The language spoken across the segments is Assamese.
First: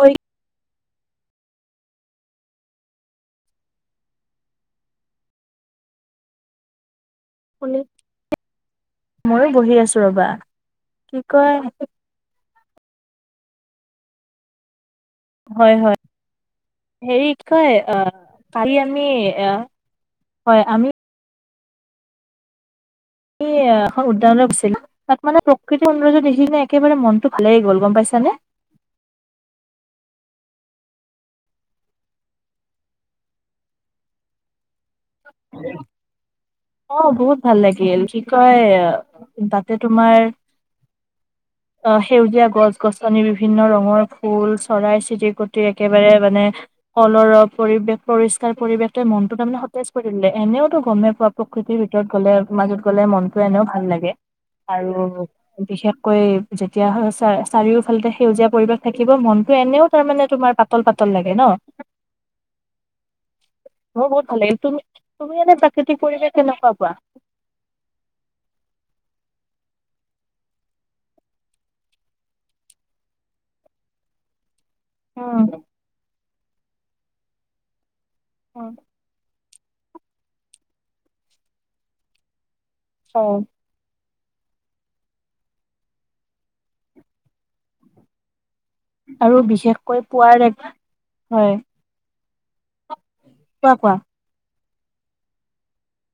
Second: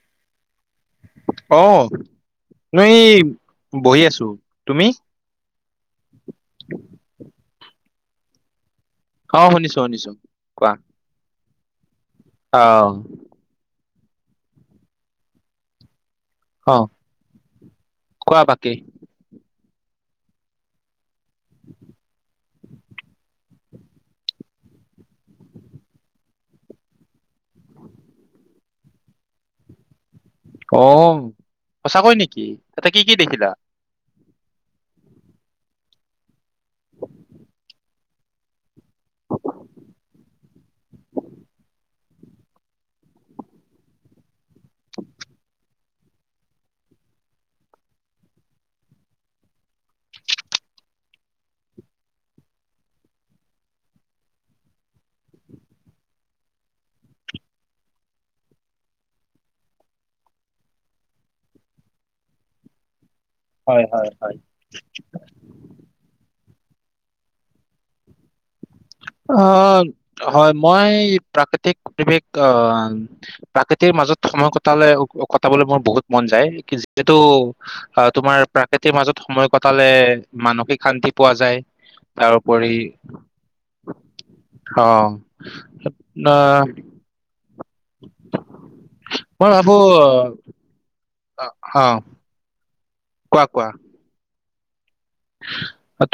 ঐ অহ মই বহি আছো তুমি? পোলে অ মইয়ো বহি শুনিছো আছো শুনিছো ৰবা কি ক আনে অ হয় হয় অ হেৰি কয় অহ কোৱা বাকী কালি আমি অহ হয় আমি আমি এখন উদ্যানলৈ গৈছিলো তাত মানে প্ৰকৃতি সৌন্দৰ্য দেখি কিনে একেবাৰে মনটো ভাল লাগি গ'ল গম পাইছানে? অ সঁচাকৈ নেকি তাতে কি কি দেখিলা উ অ বহুত ভাল লাগিল কি কয় তাতে তোমাৰ অ সেউজীয়া গছ গছনি বিভিন্ন ৰঙৰ ফুল চৰাই চিৰিকটি একেবাৰে মানে কল্লৰ পৰিৱেশ পৰিষ্কাৰ পৰিৱেশটোৱে মনটো তাৰমানে সতেজ কৰি দিলে এনেওতো গমেই পোৱা প্ৰকৃতিৰ ভিতৰত গলে মাজত গলে মনটো এনেও ভাল লাগে আৰু বিশেষকৈ যেতিয়া চাৰিওফালেতে সেউজীয়া পৰিৱেশ থাকিব মনটো এনেও তাৰমানে তোমাৰ পাতল পাতল লাগে ন হয় মো হয় বহুত হয় ভাল লাগিল তুমি তুমি এনে প্ৰাকৃতিক পৰিৱেশ কেনেকুৱা পোৱা? অ' হয়। মই প্ৰাকৃতিক পৰিৱেশ অ- প্ৰাকৃতিৰ মাজত সময় ক কটালে- উম, কটাবলৈ মোৰ বহুত মন যায়। কি যিহেতু অ' তোমাৰ উম। প্ৰাকৃতিৰ মাজত সময় ক টালে মানসিক শান্তি পোৱা যায় আৰু পৰি হয় অ' ন [unintelligible] আৰু মই ভাবো বিশেষকৈ পুৱাৰ [inaudible] অ' - অ'। কোৱা - কোৱা।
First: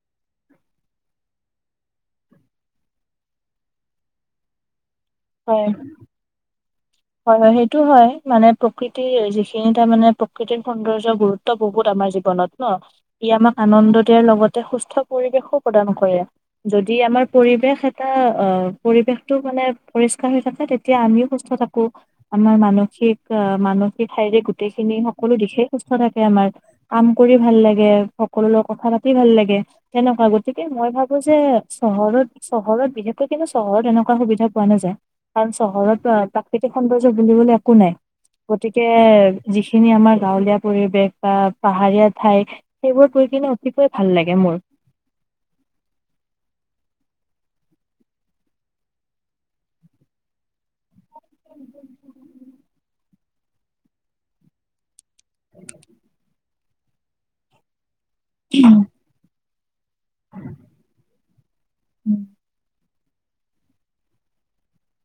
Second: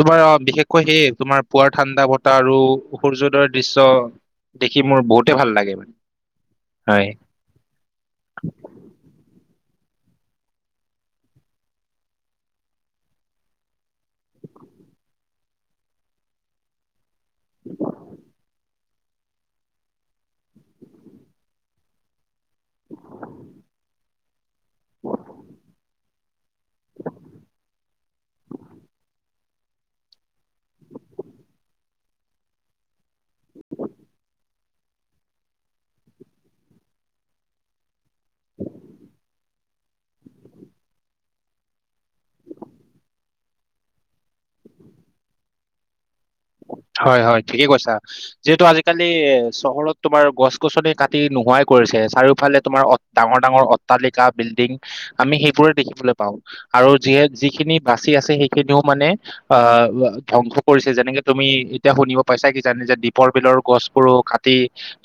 তোমাৰ বিশেষকৈ সেয়ে, তোমাৰ পুৱাৰ ঠাণ্ডা বতাহ আৰু সূৰ্যোদয় দৃশ্য দেখি খি মোৰ বহুতে ভাল হয়। লাগে মানে। হয় - হয়। সেইটো হয়। মানে প্ৰকৃতিৰ যিখি নি তাৰ মানে প্ৰকৃতিৰ সৌন্দৰ্যৰ গুৰুত্ব বহুত আমাৰ জীৱনত ন'? ই আমাক আনন্দ দিয়াৰ লগতে সুস্থ পৰিৱেশো প্ৰদান কৰে। যদি আমাৰ পৰিৱেশ এটা অ' পৰিৱেশটো মানে পৰিষ্কাৰ হৈ থাকে, তেতিয়া আমিও সুস্থ থাক কো আমাৰ মানসিক- অ' মানসিক ঠাইৰে গোটেইখিনি সকলো দিশে সুস্থ থাকে আমাৰ। কাম কৰি ভাল লাগে। সকলোৰ লগত কথা পাতি ভাল লাগে। তেনেকুৱা গ গতিকে মই ভাবোঁ চহৰত চহৰত বিশেষকৈ কিন্তু, চহৰত এনেকুৱা সুবিধা পোৱা নাযায়। কাৰণ চহৰতো আৰু সেইতি সৌন্দৰ্য বুলিবলৈ একো নাই। গতিকে যি যিখিনি আমাৰ গাঁৱলীয়া পৰিৱেশ বা পাহাৰীয়া ঠাই, সেইবোৰ গৈ কিনে অতিকৈ ভাল লাগে মোৰ। হয় - হয়, ঠিকেই কৈছা। যিহেতু আজিকালি চহৰত তোমাৰ গছ-গছনি কাটি নোহোৱাই কৰিছে। চাৰিওফালে তোমাৰ অ- ডাঙৰ - ডাঙৰ অট্টালিকা, বিল্ডিং আমি সেইবোৰে দেখিবলৈ পাওঁ। আৰু যিহে- যিখিনি বাচি আছে, সেইখিনিও মানে অ'। উ- ধ্বংস কৰিছে যেনেকে এতিয়া শুনিব উম, পাইছা কি নিজে দ্বীপৰ বিলৰ গছবোৰো কাটি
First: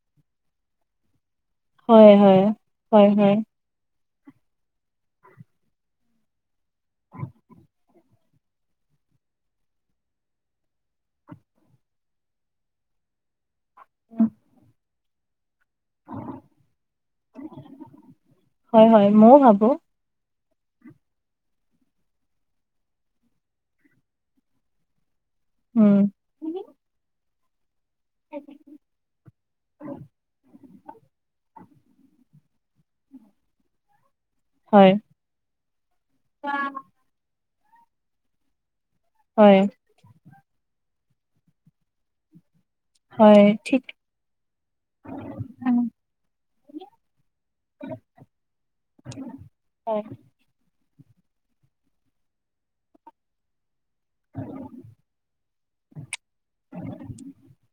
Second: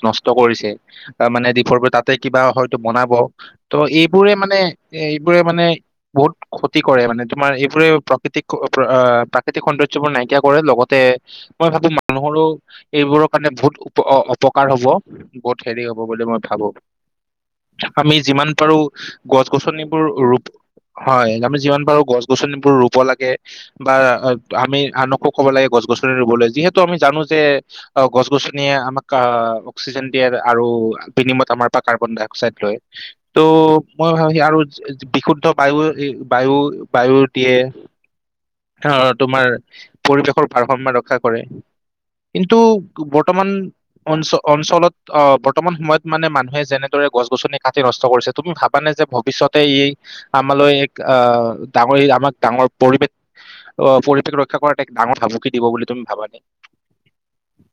নষ্ট কৰিছে অ মানে দ্বীপৰ বিল তাতে হয় কিবা হয় হয়টো হয় বনাব হয় ত' এই এইবোৰে মানে এ এইবোৰে মানে বহুত ক্ষতি কৰে মানে তোমাৰ এইবোৰে প্ৰাকৃতিক প্ৰাকৃতিক সৌন্দৰ্য বোৰ নাইকিয়া কৰে লগত লগতে মই ভাবো মানুহৰো এইবোৰৰ কাৰণে বহুত উপ অ অপকাৰ হ'ব বহুত হেৰি হব বুলি মই ভাবো আমি যিমান পাৰো হয় হয় ময়ও গছ ভাবো গছনিবোৰ ৰূপ হয় আমি যিমান পাৰো গছ গছনিবোৰ ৰুব লাগে বা আমি আনকো কব লাগে গছ উম গছনি ৰুবলৈ যিহেতু আমি জানো যে উ [unintelligible] অ গছ গছনিয়ে আমাক আ অক্সিজেন দিয়ে আৰু বিনিময়ত আমাৰ পৰা কাৰ্বন ডাই চাইড লয় তু মই ভাবো আৰু হয় বিশুদ্ধ বায়ু বায়ু বায়ুৰ দিয়ে অ তোমাৰ হয় পৰিৱেশৰ ভাৰসাম্য ৰক্ষা কৰে কিন্তু টো হয় বৰ্তমান ঠিক অঞ্চ অঞ্চলত অ বৰ্তমান সময়ত মানে মানুহে যেনেদৰে গছ গছনি কাটি নষ্ট কৰিছে তুমি ভাবানে যে ভৱিষ্যতে হয় ই আমালৈ অ ডাঙৰে আমাক ডাঙৰ পৰিৱেশ অ পৰিৱেশ ৰক্ষা কৰা এক ডাঙৰ ভাবুকি দিব বুলি তুমি ভাবা নাই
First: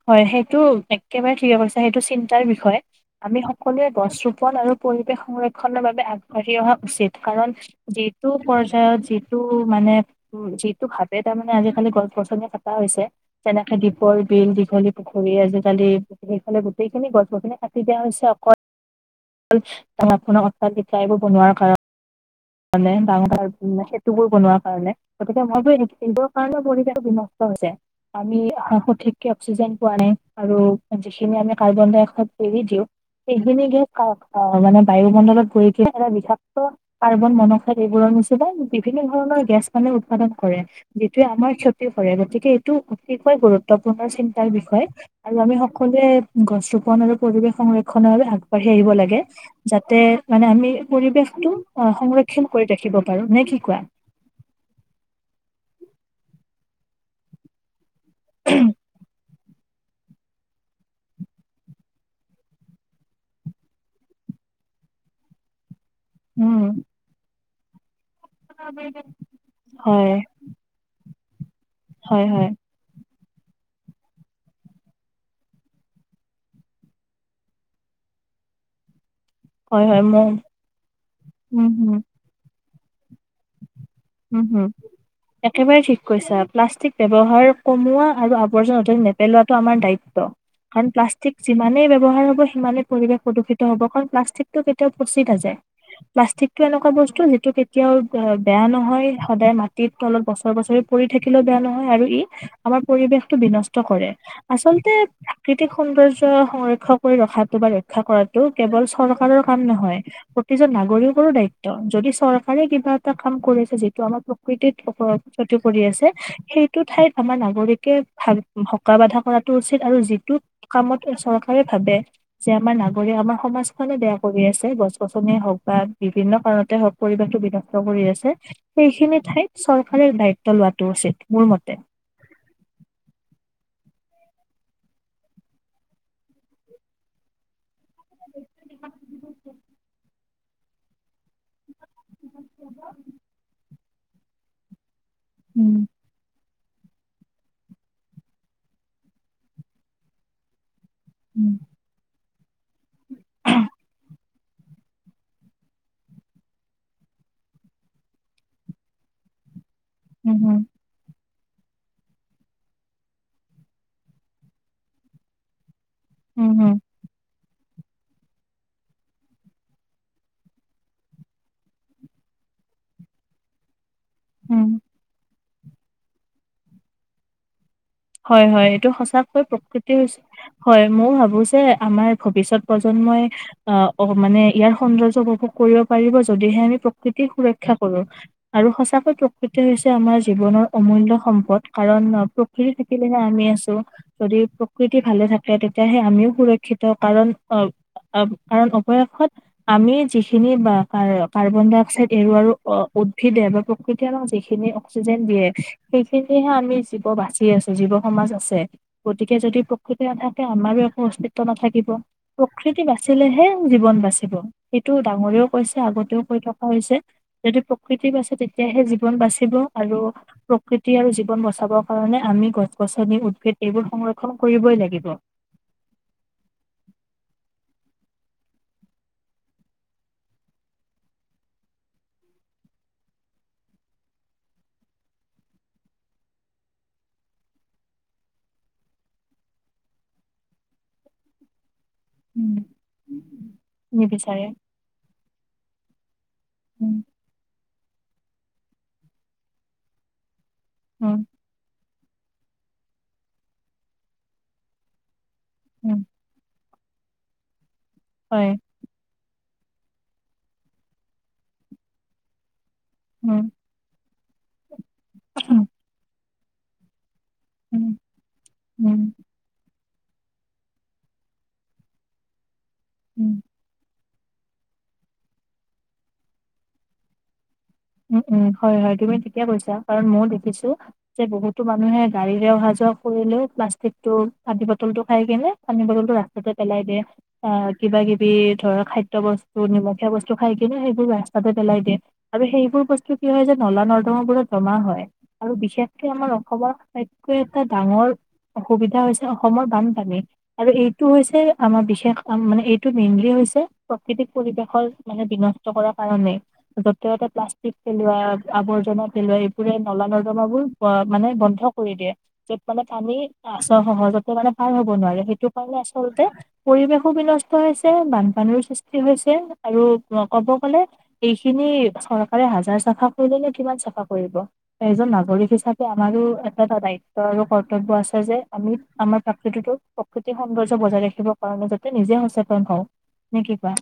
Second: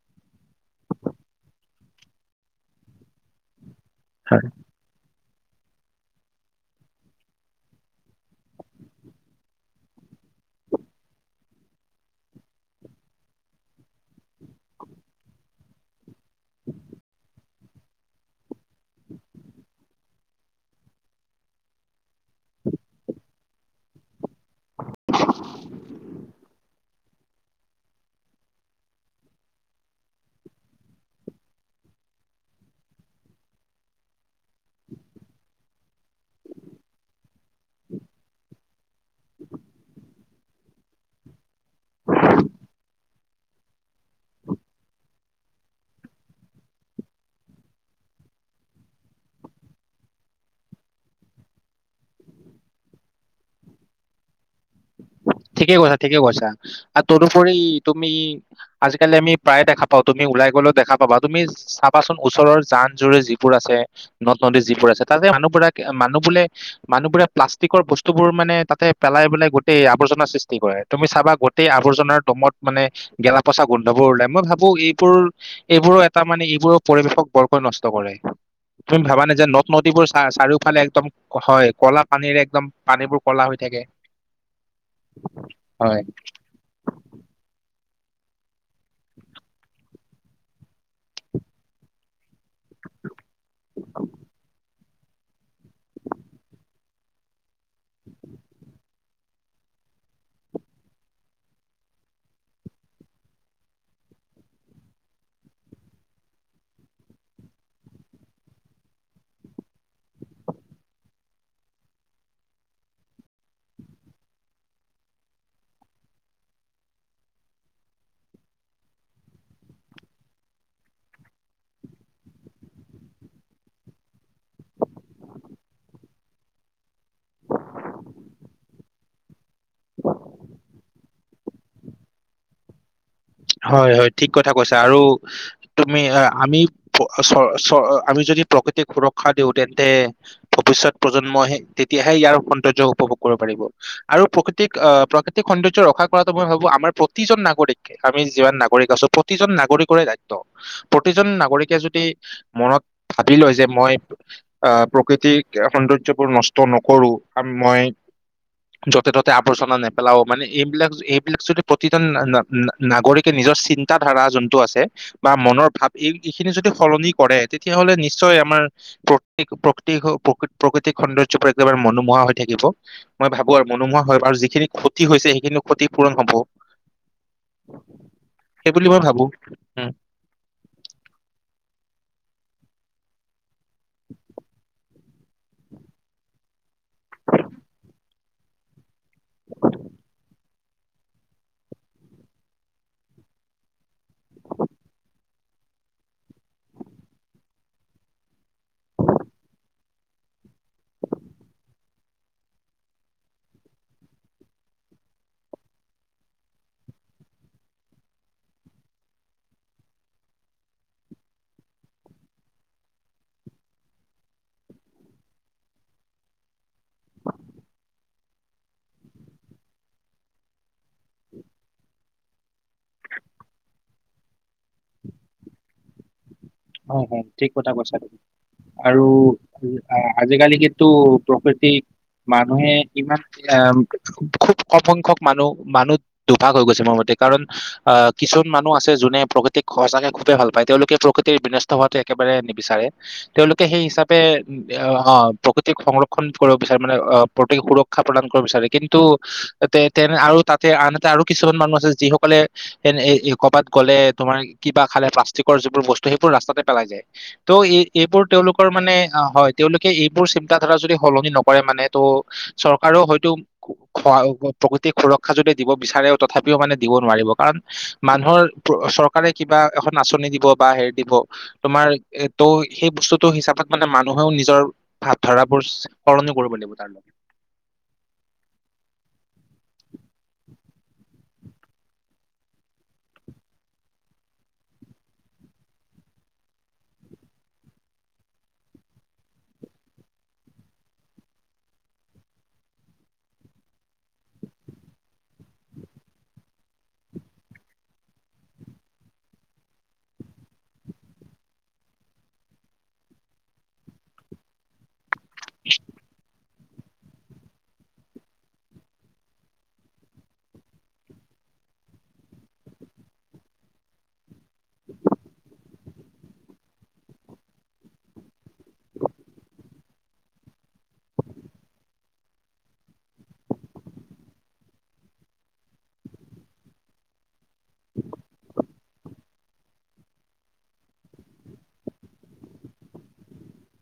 হয় সেইটো একেবাৰে ঠিকে কইছা সেইটো চিন্তাৰ বিষয় আমি সকলোৱে গছ ৰোপন আৰু পৰিৱেশ সংৰক্ষনৰ বাবে আগবাঢ়ি অহা উচিত কাৰণ যিটো পৰ্যায়ত যিটো মানে উ যিটো ভাৱে তাৰমানে আজিকালি গছ গছনি কটা হৈছে যেনেকে দীপৰ বিল দীঘলী পুখুৰী আজিকালি সেইফালে গোটেইখিনি গছ গছনিয়ে কাটি দিয়া হৈছে অকল ডাঙৰখনক আকলি জিকাইবোৰ বনোৱাৰ কাৰণ। মানে ডাঙৰ ডাঙৰ সেতুবোৰ বনোৱা কাৰণে গতিকে মই ভাবো এইবোৰ কাৰণে পৰিৱেশ বিনষ্ট যায় আমি সঠিককে অক্সিজেন পোৱা নাই আৰু যিখিনি আমি কাৰ্বন ডাই অক্সাইড এৰি দিওঁ সেইখিনি গেছ মানে বায়ুমণ্ডলত ঘুৰিকিনে এটা বিষাক্ত কাৰ্বন মনক্সাইড এইবোৰৰ নিচিনা বিভিন্ন ধৰণৰ গেছ মানে উৎপাদন কৰে যিটোৱে আমাৰ ক্ষতি ক্ষতি কৰে গতিকে এইটো অতিকৈ গুৰুত্বপূৰ্ণ চিন্তাৰ বিষয় আৰু আমি সকলোৱে গছ ৰোপন আৰু পৰিৱেশ সংৰক্ষনৰ বাবে আগবাঢ়ি আহিব লাগে যাতে মানে আমি পৰিৱেশটো সংৰক্ষণ কৰি ৰাখিব পাৰো নে কি কোৱা। ঠিকেই কৈছা ঠিকেই কৈছা আৰু তদুপৰি তুমি আজিকালি আমি প্ৰায়ে দেখা পাওঁ অ তুমি ওলাই গ'লেও দেখা পাবা তুমি চাবাচোন ওচৰৰ জান জুৰি যিবোৰ আছে নদ নদী যিবোৰ আছে তাৰে মানুহবিলাক মানুহ বোৰে উম মানুহ বোৰে প্লাষ্টিক সি কৰ বস্ স্তুবোৰ মানে তাতে পেলাই পেলাই গোট টেই হয় আৱৰ্জনা সৃষ্টি কৰে তো তমি চাবা গোট টেই আৱৰ্জনাৰ হয় হয় দমত মানে গেলা পচা গোন্ধবোৰ ওলাই মই ভাবো এইবোৰ এইবোৰ এটা মানে এইবোৰৰ পৰিবেশক বৰকৈ নষ্ট কৰে তুমি ভাবা নে যে নদ হয় হয় নদীবোৰ চা মই চাৰিওফালে একদম উম হয় হম ক'লা পানীৰে একদম পানীবোৰ কলা হৈ থাকে উ একেবাৰে ঠিক হয় কৈছা প্লাষ্টিক ব্যৱহাৰ কমোৱা আৰু আ বৰ্জনা নেপেলোৱাটো আমাৰ দায়িত্ব ত্ব আৰু প্লাষ্টিক যিমানেই ব্যৱহাৰ হব সিমানেই পৰিৱেশ প্ৰদূষিত হব কাৰণ প্লাষ্টিকটো কেতি য়াও পছি নাযায়। প্লাষ্টিকটো এনেকুৱা বস্তু সেইটো কেতিয়াও বেয়া নহয় সদায় মাটিত তলত বছৰে বছৰি পৰি থাকিলেও বেয়া নহয় আৰু ই আমাৰ পৰিৱেশতটো বিনষ্ট কৰে আচলতে প্ৰাকৃতিক সৌন্দৰ্য্য সংৰক্ষণ কৰি ৰখাটো বা ৰক্ষা কৰাটো কেৱল চৰকাৰৰ কাম নহয় প্ৰতিজন নাগৰিকৰো দায়িত্ব। যদি চৰকাৰে কিবা এ কাম কৰি আছে যিটো আমাৰ প্ৰকৃতিত উপৰত ক্ষতি কৰি আছে সেইটো ঠাইত আমাৰ নাগৰিকে ভাল হকা বাধা কৰাতটো উচিত আৰু যিটো কামত চৰকাৰে ভাবে যে আমাৰ নাগৰিক আমাৰ সমাজখনে বেয়া কৰি আছে গছ গছনিয় হওক বা বিভিন্ন কাৰণতে হওক পৰিৱেশটো বিনষ্ট ষ্ট কৰি আছে সেইখিনি ঠাইত চৰকাৰে দায়িত্ব লোৱাটো উচিত। মোৰ মতে। হয় হয় ঠিক কথা কৈছে আৰু তুমি আমি চৰ চৰ আমি যদি প্ৰকৃতিক সুৰক্ষা দিওঁ তেন্তে ভৱিষ্যত প্ৰজন্মই তেতিয়াহে ইয়াৰ সৌন্দৰ্য উপভোগ কৰিব পাৰিব আৰু প্ৰকৃতিক আহ প্ৰা কৃতিক সৌন্দৰ্য উম ৰক্ষা কৰাটো বৰ সহজ আমাৰ প্ৰতিজন নাগৰিকে আমি যিমান নাগৰিক আছোঁ প্ৰতিজন নাগৰিকৰে দায়িত্ব। প্ৰতিজন উম নাগৰিকে যদি মনত ভাবি লয় যে মই আহ প্ৰকৃতিৰ সৌন্দৰ্যবোৰ নষ্ট নকৰো আৰু মই য'তে ত'তে আৱৰ্জনা নেপে পেলওঁ উম মানে হুম এইবিলাক এই বিলাক যদি প্ৰতিজন না না নাগৰিকে নিজৰ চিন্ত ধাৰা যোনটো আছে বা মনৰ ভাৱ এই এইখিনি উম যদি হুম সলনি কৰে তেতিয়াহলে নিশ্চয় আমাৰ প্ৰকৃ প্ৰকৃ প্ৰ প্ৰকৃতিক সৌন্দৰ্য একেবাৰে মনোমোহা হৈ থাকিব মই ভাবো আৰু ম‌ই নোহোৱা হয় আৰু উম যিখিনি ক্ষতি হৈছে সেইখিনিও ক্ষতিপূৰণ হ'ব হয় হয় সেই বুলি এইটো মই ভাবো। সঁচাকৈ উম। প্ৰকৃতি হয় মই ভাবো যে আমাৰ ভৱিষ্যত প্ৰজন্মই আহ অ মানে ইয়াৰ সৌন্দৰ্য উপভোগ কৰিব পাৰিব যদিহে আমি প্ৰকৃতি সুৰক্ষা কৰো আৰু সঁচাকৈ প্ৰকৃতি হৈছে আমাৰ জীৱনৰ অমূল্য সম্পদ কাৰণ মাটি লে আমি আছো ন যদি প্ৰকৃতি ভালে থাকে। তেতিয়াহে আমিও সুৰক্ষিত কাৰণ অ কাৰণ অৱশেষত আমি যিখিনি বা কাৰ্বন ডাই অক্সাইড এৰুৱাৰো উদ্ভিদে বা প্ৰকৃতি আমাক যিখিনি অক্সিজেন দিয়ে সেইখিনিহে আমি জীৱ বাচি আছো জীৱ সমাজ আছে গতিকে যদি প্ৰকৃতি নাথাকে আমাৰো একো অস্তিত্ব নাথাকিব প্ৰকৃতি বাচিলেহে জীৱন বাচিব সেইটো ডাঙৰেও কৈছে আগতেও কৈ থকা হৈছে যদি প্ৰকৃতি বাচে তেতিয়াহে জীৱন বাচিব আৰু প্ৰকৃতি আৰু জীৱন বচাবৰ কাৰণে আমি গছ গছনি উদ্ভিদ এইবোৰ সংৰক্ষণ কৰিবই লাগিব হয় হয় ঠিক কথা কৈছা আৰু আজিকালি কিন্তু প্ৰকৃতি মানুহে ইমান আহ খুব কম সংখ্যক মানুহ মানুহ দুভাগ হৈ গৈছে মোৰ মতে কাৰণ আহ কিছুমান মানুহ আছে যোনে প্ৰকৃতিক সচাকে খুবেই ভাল পায় তেওঁলোকে প্ৰকৃ টি বিলাক হোৱাটো একেবাৰে নিবিচাৰে তেওঁলোকে সেই হিচাপে নিবিচাৰে অ প্ৰক সংৰ ন কৰিব বিচাৰে মানে উম অ প্ৰকৃতি সুৰক্ষ শিক্ষা প্ৰদান কৰিব বিচাৰে কিন্তু তেনে আৰু তাত তে আনহতে আৰু কিছুমান মানুহ আছে যিসকলে এ এ কবাত গ'লে তোমাৰ কিবা খালে প্লাষ্টিকৰ যিবোৰ উম বস্ত বোৰ ৰাস্তাতে পেলাই যায় ত' ই এইবোৰ হয় তেওঁলোকৰ মানে অ হয় তেওঁলোকে এইবোৰ চিন্তা ধাৰা যদি সলনি নকৰে মানে ত' চৰকাৰে হয়তো উম প্ৰকৃতিক সুৰক্ষা যদি দিব বিচাৰে তথাপিও মানে দিব নোৱাৰিব। কাৰণ উম মানুহৰ চৰকাৰে কিবা। এখন আাচনি দিব বা হেৰি। দিব তোমাৰ তৌ সেই বস্তুটো উম হিচাপত মানে মানে্ নহয়ও নিজৰ ভাৱধাৰাবোৰ সলনি কৰিব লাগিব তাৰ লগত উম উম হয় হয় তুমি থিকে কৈছা। কাৰণ মই দেখিছো। যে বহুতো মানুহে গাড়ীৰে অহা যোৱা কৰিলেও প্লাষ্টিক টো পানী বটল টো খাই কিনে পানী বটল টো ৰাস্তাতে পেলাই দিয়ে আহ কিবা কিবি ধৰ খাদ্য বস্তু নিমখীয়া বস্তু খাই কিনে সেইবোৰ ৰাস্তাতে পেলাই দিয়ে আৰু সেই সেইবোৰ বস্তু কি হয় জানা নলা নৰ্দমাত বোৰত জমা হয় আৰু বিশেষকে আমাৰ অসমৰ আটাইতকৈ এটা ডাঙৰ অসুবিধা হৈছে অসমৰ বানপানী আৰু এইটো হৈছে আমাৰ বিশেষ মানে এইটো মেইনলি হৈছে প্ৰকৃতিক পৰিৱেশৰ। মানে বিনষ্ট কৰাৰ কাৰণেই। জতে টতে প্লাচ পেলোৱা আৱৰ্জনা পেলোৱা এইবোৰে নলা নৰ্দমাাবোৰ মানে বন্ধ কৰি দিয়ে য'ত মানে পানী সহজতে মানে ভাল হব নোৱাৰে সেইটো কাৰণে আচলতে পৰিৱেশো বিনষ্ট হৈছে বানপানীৰ সৃষ্টি হৈছে আৰু কব গলে এইখিনি চৰ আৰু হাজাৰ চাফা কৰিলে নে কিমান চাফা কৰিব এজন নাগৰিক হিচাপে আমাৰো এটা এটা দায়িত্ব আৰু কৰ্তব্য আছে যে আমি আমাৰ প্ৰাকৃতিটোক প্ৰাকৃতিক সৌন্দৰ্য বজাই ৰাখিবৰ কাৰণে যাতে নিজে সচেতন হওঁ নে কি কোৱা।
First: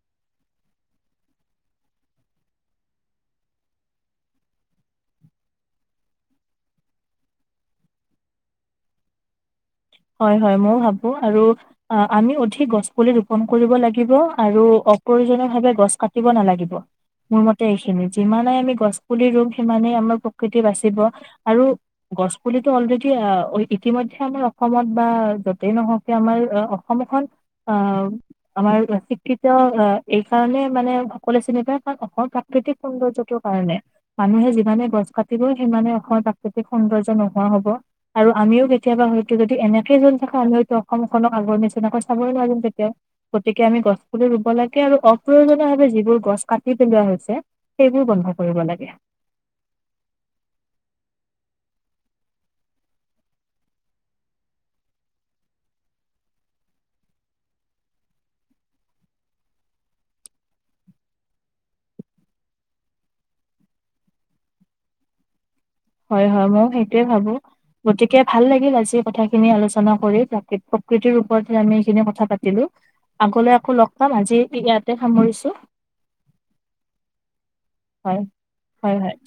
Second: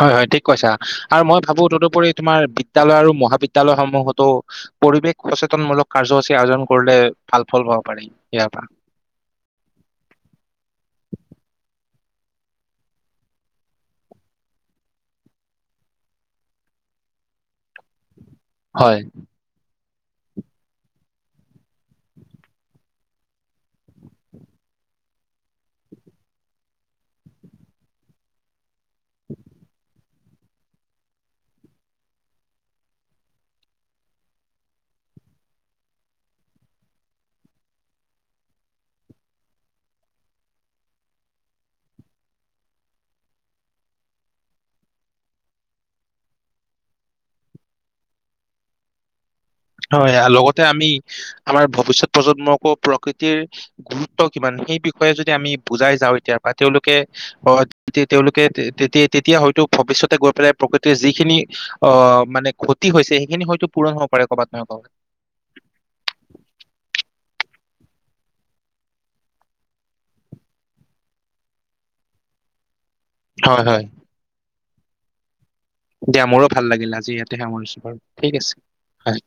হয়, হয়, ঠিক কৈছা, আৰু মই ভাবো তদুপৰি তোমাৰ বিদ্য়ালয় আৰু মহাবিদ্যালয়সমূহতো পৰিৱেশ সচেতনমূলক কাৰ্যসূচী আয়োজন কৰিলে ভাল ফল পাব পাৰি, ইয়াৰ পৰা হয় হয় ময়ও ভাবোঁ, আৰু আমি অধিক গছ পুলি ৰোপন কৰিব লাগিব আৰু অপ্ৰয়োজনীয় ভাৱে গছ কাটিব নালাগিব, মোৰ মতে এইখিনি যিমানে আমি গছ হয় পুলি ৰুম, সিমানে আমাৰ প্ৰকৃতি বাচিব, আৰু গছ পুলিটো অ'লৰেডি, ইতিমধ্যে আমি অসমত বা য'তেই নহওকে, আমাৰ অসমখন অ আমাৰ শিক্ষিত অঁ এই কাৰণে মানে সকলোৱে চিনি পায় কাৰণ অসমৰ প্ৰাকৃতিক সৌন্দৰ্যটোৰ কাৰণে, মানুহে যিমানে গছ কাটিব সিমানে অসমৰ প্ৰাকৃতিক সৌন্দৰ্য নোহোৱা হ'ব, আৰু আমিও কেতিয়াবা হয় যদি, এনেকে যদি থাকে, আমি হয়তো অসমখনক আগৰ নিচিনাকৈ চাবই নোৱাৰো তেতিয়া, গতিকে আমি গছ পুলি ৰুব লাগে আৰু অপ্ৰয়োজনীয় ভাৱে যিবোৰ গছ কাটি পেলোৱা হৈছে সেইবোৰ বন্ধ কৰিব লাগে। হয়, লগতে আমি আমাৰ ভৱিষ্যত প্ৰজন্মকো প্ৰকৃতিৰ গুৰুত্ব কিমান সেই বিষয়ে যদি আমি বুজাই যাওঁ এতিয়া পৰা তেওঁলোকে অঁ, তেওঁলোকে তেতি, তেতিয়া হয়তো ভৱিষয়তে গৈ পেলাই প্ৰকৃতিৰ যিখিনি অঁ মানে ক্ষতি হৈছে সেইখিনি হয়তো পূৰণ হ'ব পাৰে কৰ'বাত। নাপাব। হয় হয়, ময়ো সেইটোয়ে ভাবো, গতিকে ভাল লাগিল আজি কথাখিনি আলোচনা কৰি, প্ৰকৃতিৰ ওপৰতহে আমি এইখিনি কথা পাতিলোঁ। আগলৈ হয় আকৌ হয় লগ পাম, আজি ইয়াতে সামৰিছো। দিয়া মোৰো ভাল লাগিল, আজি ইয়াতে সামৰিছোঁ, হয় ঠিক আছে হয়